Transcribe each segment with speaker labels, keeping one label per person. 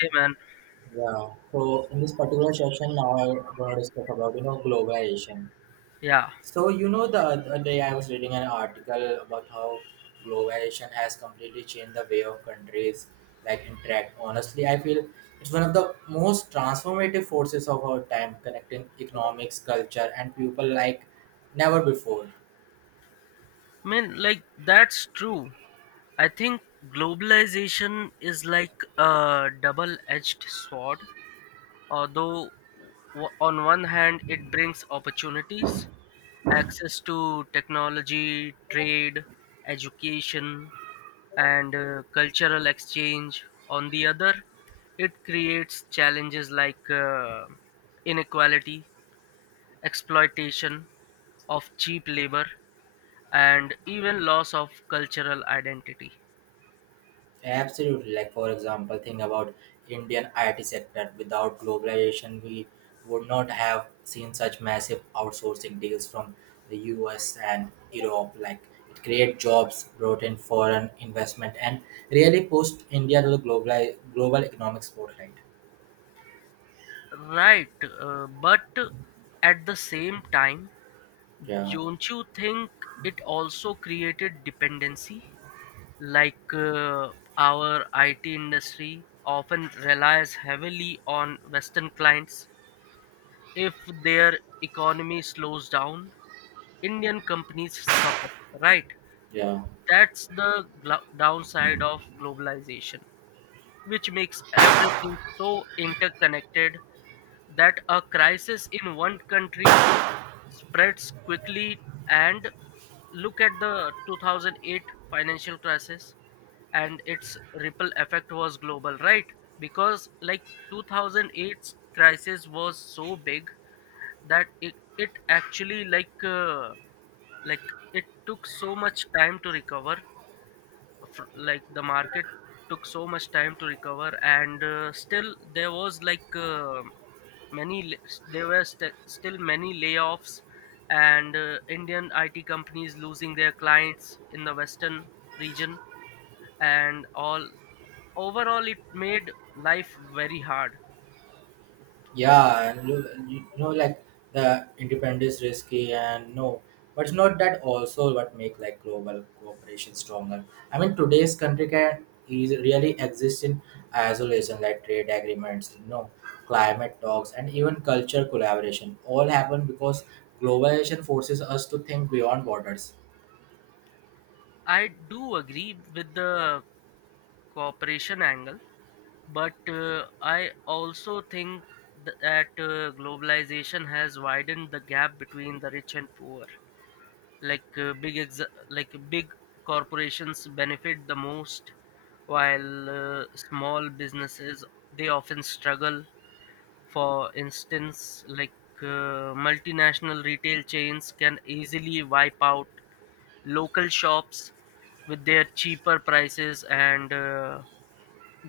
Speaker 1: Hey man,
Speaker 2: Yeah. So in this particular session, now I'm going to discuss about globalization.
Speaker 1: yeah.
Speaker 2: So you know the other day I was reading an article about how globalization has completely changed the way of countries like interact. Honestly, I feel it's one of the most transformative forces of our time, connecting economics, culture, and people like never before.
Speaker 1: I mean, like that's true. I think globalization is like a double-edged sword. Although on one hand it brings opportunities, access to technology, trade, education, and cultural exchange. On the other, it creates challenges like inequality, exploitation of cheap labor, and even loss of cultural identity.
Speaker 2: Absolutely. Like for example, think about Indian IT sector. Without globalization, we would not have seen such massive outsourcing deals from the US and Europe. Like it create jobs, brought in foreign investment, and really pushed India to the global economic spotlight.
Speaker 1: Right, but at the same time,
Speaker 2: Yeah,
Speaker 1: don't you think it also created dependency? Like our IT industry often relies heavily on Western clients. If their economy slows down, Indian companies suffer, right?
Speaker 2: yeah.
Speaker 1: That's the downside of globalization, which makes everything so interconnected that a crisis in one country spreads quickly, and look at the 2008 financial crisis, and its ripple effect was global, right? Because like 2008 crisis was so big that it actually, like like, it took so much time to recover, like the market took so much time to recover, and still there was, like many there were still many layoffs, and Indian IT companies losing their clients in the Western region and all, overall it made life very hard.
Speaker 2: Yeah, and look, like the independence is risky and no, but it's not that also what make like global cooperation stronger. I mean, today's country can is really exist in isolation, like trade agreements, climate talks, and even culture collaboration. All happen because globalization forces us to think beyond borders.
Speaker 1: I do agree with the cooperation angle, but I also think that globalization has widened the gap between the rich and poor, like big like big corporations benefit the most, while small businesses, they often struggle. For instance, like multinational retail chains can easily wipe out local shops with their cheaper prices and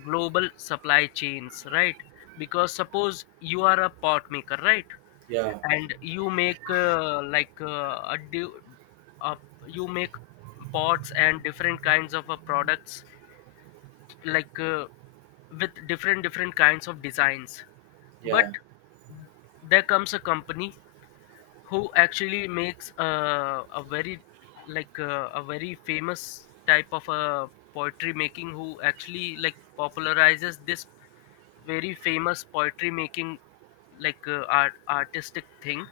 Speaker 1: global supply chains, right? Because suppose you are a pot maker, right,
Speaker 2: Yeah,
Speaker 1: and you make, like a, di- a you make pots and different kinds of products, like with different kinds of designs. But
Speaker 2: yeah,
Speaker 1: there comes a company who actually makes, a very, like a very famous type of poetry making, who actually, like, popularizes this very famous poetry making, like, artistic thing,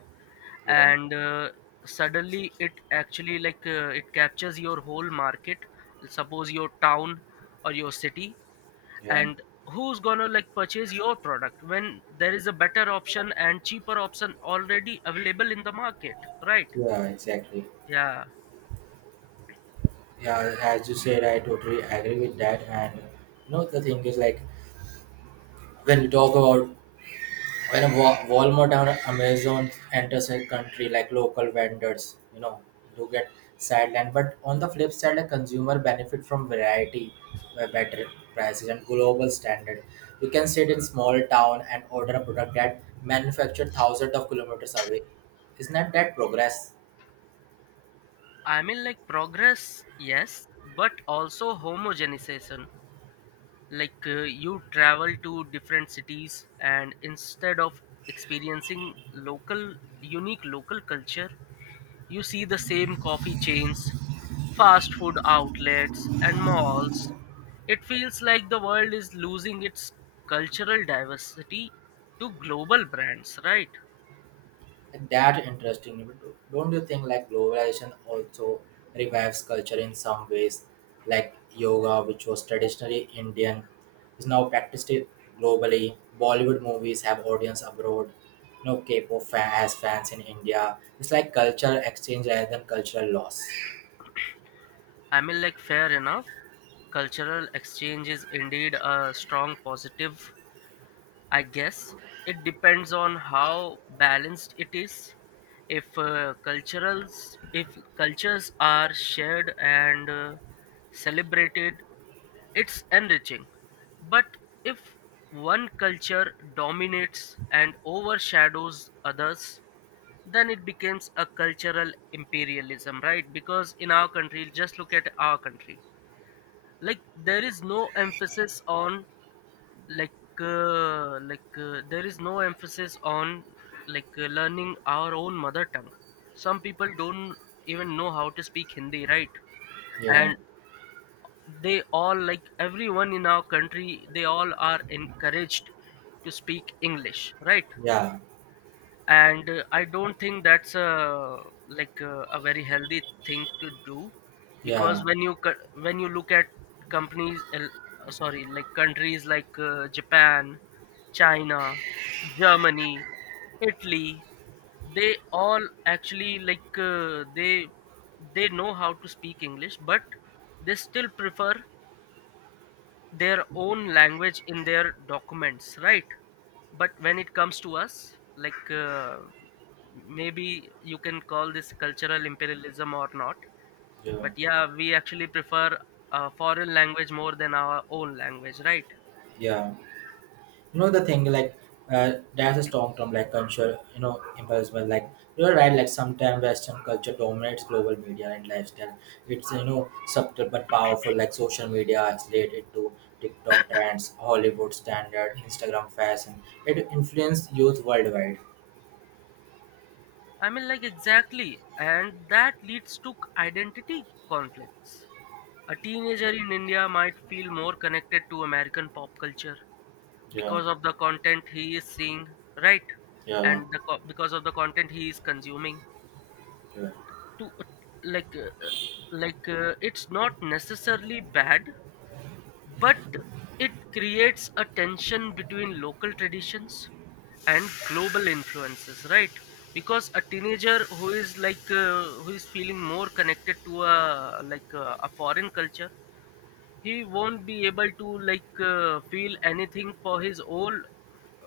Speaker 2: yeah,
Speaker 1: and suddenly it actually, like it captures your whole market, suppose your town or your city.
Speaker 2: yeah,
Speaker 1: And who's gonna like purchase your product when there is a better option and cheaper option already available in the market, right?
Speaker 2: yeah, exactly.
Speaker 1: Yeah.
Speaker 2: Yeah, as you said, I totally agree with that. And the thing is like when we talk about when a Walmart or Amazon enters a country, like local vendors, do get sidelined. But on the flip side, a consumer benefit from variety, better prices, and global standard. You can sit in small town and order a product that manufactured thousands of kilometers away. Isn't that progress?
Speaker 1: I mean, like, progress, yes, but also homogenization. Like you travel to different cities, and instead of experiencing local unique local culture, you see the same coffee chains, fast food outlets, and malls. It feels like the world is losing its cultural diversity to global brands, right?
Speaker 2: That interesting. But don't you think like globalization also revives culture in some ways? Like yoga, which was traditionally Indian, is now practiced globally. Bollywood movies have audience abroad. No K-pop fan has fans in India. It's like culture exchange rather than cultural loss.
Speaker 1: I mean, like, fair enough. Cultural exchange is indeed a strong positive, I guess. It depends on how balanced it is. If cultures are shared and celebrated, it's enriching, but if one culture dominates and overshadows others, then it becomes a cultural imperialism, right? Because in our country, just look at our country. Like there is no emphasis on, like, like, there is no emphasis on, like, learning our own mother tongue. Some people don't even know how to speak Hindi, right?
Speaker 2: Yeah,
Speaker 1: And they all like everyone in our country, they all are encouraged to speak English, right?
Speaker 2: yeah,
Speaker 1: And I don't think that's a like, a very healthy thing to do. Because
Speaker 2: yeah,
Speaker 1: when you when you look at companies sorry like countries like, Japan, China, Germany, Italy, they all, actually, like, they know how to speak English, but they still prefer their own language in their documents, right? But when it comes to us, like, maybe you can call this cultural imperialism or not,
Speaker 2: yeah,
Speaker 1: but yeah, we actually prefer a foreign language more than our own language, right?
Speaker 2: yeah. You know the thing like there's a strong term like culture impersonal, like you're right, like sometimes western culture dominates global media and lifestyle. It's, you know, subtle but powerful, like social media. It's related to TikTok trends, Hollywood standard, Instagram fashion. It influences youth worldwide.
Speaker 1: I mean, like, exactly, and that leads to identity conflicts. A teenager in India might feel more connected to American pop culture
Speaker 2: Yeah,
Speaker 1: because of the content he is seeing, right?
Speaker 2: yeah,
Speaker 1: And because of the content he is consuming
Speaker 2: yeah.
Speaker 1: to, like, like, it's not necessarily bad, but it creates a tension between local traditions and global influences, right? Because a teenager who is, like, who is feeling more connected to a, like, a foreign culture, he won't be able to, like, feel anything for his own,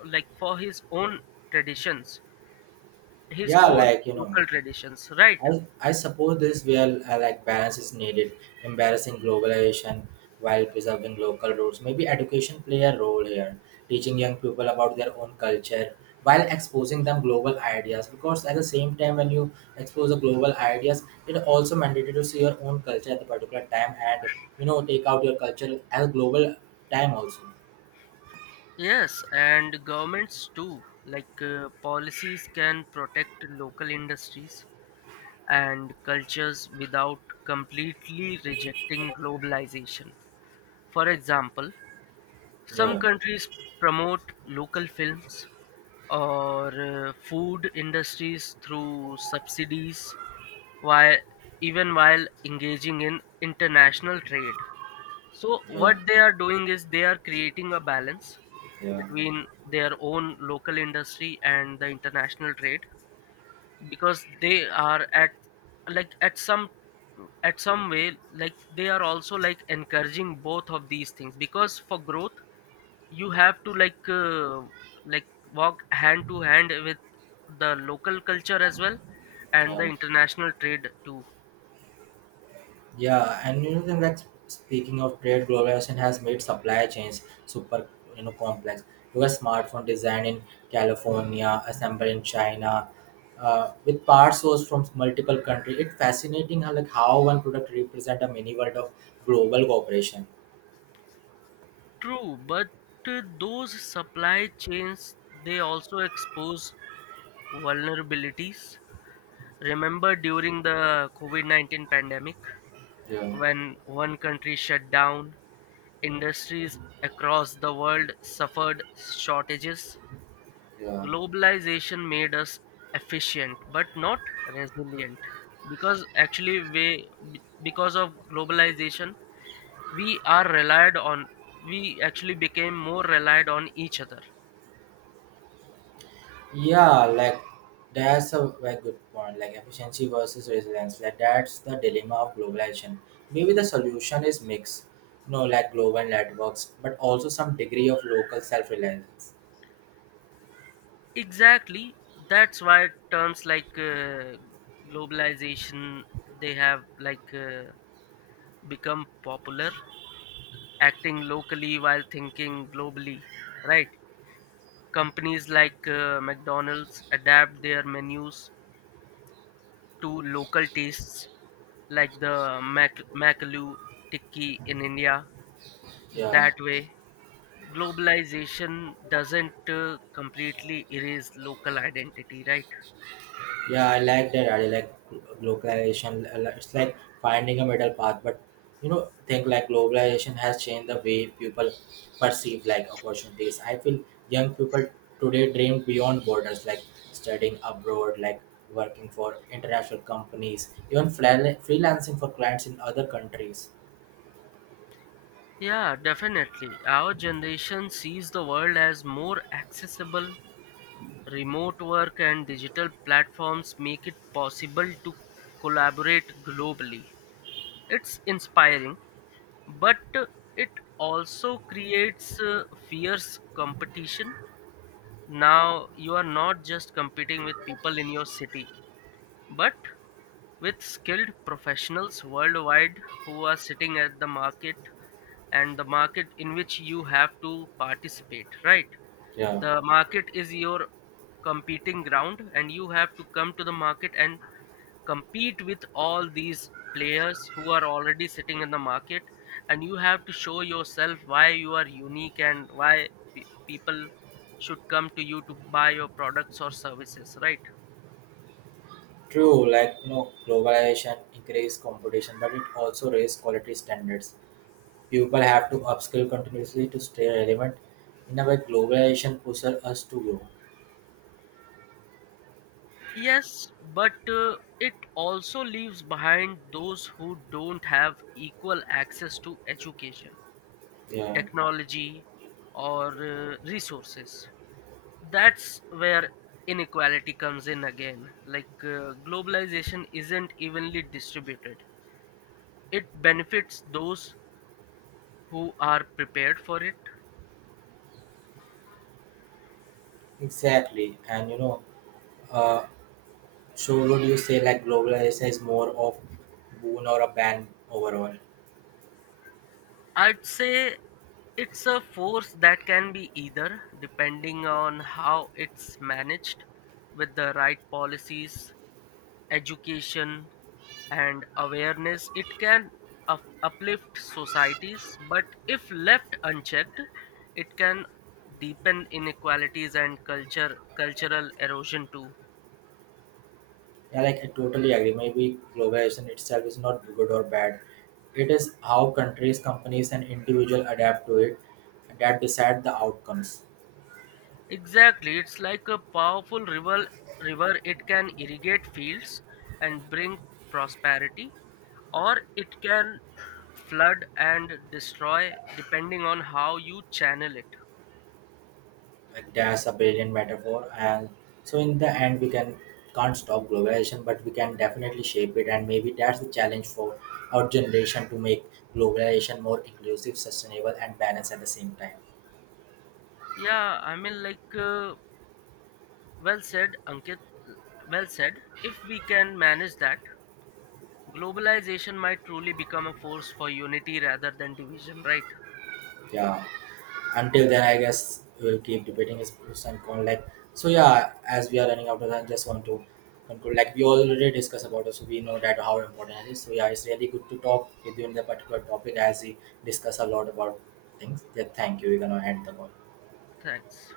Speaker 1: like for his own traditions, his
Speaker 2: Yeah
Speaker 1: own
Speaker 2: like
Speaker 1: local traditions, right?
Speaker 2: I suppose this where like balance is needed, embarrassing globalization while preserving local roots. Maybe education play a role here, teaching young people about their own culture while exposing them global ideas. Because at the same time, when you expose the global ideas, it also mandatory to see your own culture at the particular time and take out your culture as a global time also.
Speaker 1: Yes, and governments too. Like, policies can protect local industries and cultures without completely rejecting globalization. For example, some
Speaker 2: Yeah,
Speaker 1: countries promote local films or food industries through subsidies, while, even while engaging in international trade. So
Speaker 2: yeah,
Speaker 1: what they are doing is they are creating a balance
Speaker 2: yeah,
Speaker 1: between their own local industry and the international trade, because they are at, like, at some, way, like they are also, like, encouraging both of these things, because for growth you have to, like, like, walk hand to hand with the local culture as well, and the
Speaker 2: yeah.
Speaker 1: international trade too.
Speaker 2: Yeah, and then like speaking of trade, globalization has made supply chains super, complex. You got smartphone design in California, assembled in China, with parts sourced from multiple countries. It's fascinating how like how one product represent a mini world of global cooperation.
Speaker 1: True, but those supply chains, they also expose vulnerabilities. Remember during the COVID-19 pandemic,
Speaker 2: Yeah,
Speaker 1: when one country shut down, industries across the world suffered shortages.
Speaker 2: yeah.
Speaker 1: Globalization made us efficient but not resilient, because actually we, be- because of globalization, we are relied on we actually became more relied on each other.
Speaker 2: Yeah, like that's a very good point. Like efficiency versus resilience. Like that's the dilemma of globalization. Maybe the solution is mix, like global networks, but also some degree of local self-reliance.
Speaker 1: Exactly, that's why terms like, globalization, they have, like, become popular, acting locally while thinking globally, right? Companies like, McDonald's adapt their menus to local tastes, like the Makalu tikki in India.
Speaker 2: Yeah.
Speaker 1: That way, globalization doesn't, completely erase local identity, right?
Speaker 2: Yeah, I like that. I like globalization. Like, it's like finding a middle path. But think like globalization has changed the way people perceive like opportunities. I feel young people today dream beyond borders, like studying abroad, like working for international companies, even freelancing for clients in other countries.
Speaker 1: Yeah, definitely. Our generation sees the world as more accessible. Remote work and digital platforms make it possible to collaborate globally. It's inspiring, but, it also creates, fierce competition. Now you are not just competing with people in your city, but with skilled professionals worldwide who are sitting at the market, and the market in which you have to participate, right?
Speaker 2: Yeah,
Speaker 1: The market is your competing ground, and you have to come to the market and compete with all these players who are already sitting in the market, and you have to show yourself why you are unique, and why people should come to you to buy your products or services, right?
Speaker 2: true. Like globalization increase competition, but it also raise quality standards. People have to upskill continuously to stay relevant. In a way, globalization pushes us to grow.
Speaker 1: Yes, but, it also leaves behind those who don't have equal access to education,
Speaker 2: Yeah.
Speaker 1: technology, or resources. That's where inequality comes in again. Like, globalization isn't evenly distributed, it benefits those who are prepared for it.
Speaker 2: Exactly. And uh, so would you say like globalization is more of boon or a ban overall?
Speaker 1: I'd say it's a force that can be either, depending on how it's managed, with the right policies, education, and awareness. It can uplift societies, but if left unchecked, it can deepen inequalities and culture cultural erosion too.
Speaker 2: Yeah, like I totally agree. Maybe globalization itself is not good or bad. It is how countries, companies, and individuals adapt to it that decide the outcomes.
Speaker 1: Exactly, it's like a powerful river. It can irrigate fields and bring prosperity, or it can flood and destroy, depending on how you channel it.
Speaker 2: Like that's a brilliant metaphor. And so in the end we can can't stop globalization, but we can definitely shape it. And maybe that's the challenge for our generation, to make globalization more inclusive, sustainable, and balanced at the same time.
Speaker 1: Yeah, I mean, like, well said, Ankit. Well said. If we can manage that, globalization might truly become a force for unity rather than division, right?
Speaker 2: Yeah, until then I guess we'll keep debating this pros and cons. Like, so yeah, as we are running out of time, just want to conclude, like we already discussed about it, so we know that how important it is. So yeah, it's really good to talk with you in the particular topic, as we discuss a lot about things. Yeah, thank you. We're gonna end the call.
Speaker 1: Thanks.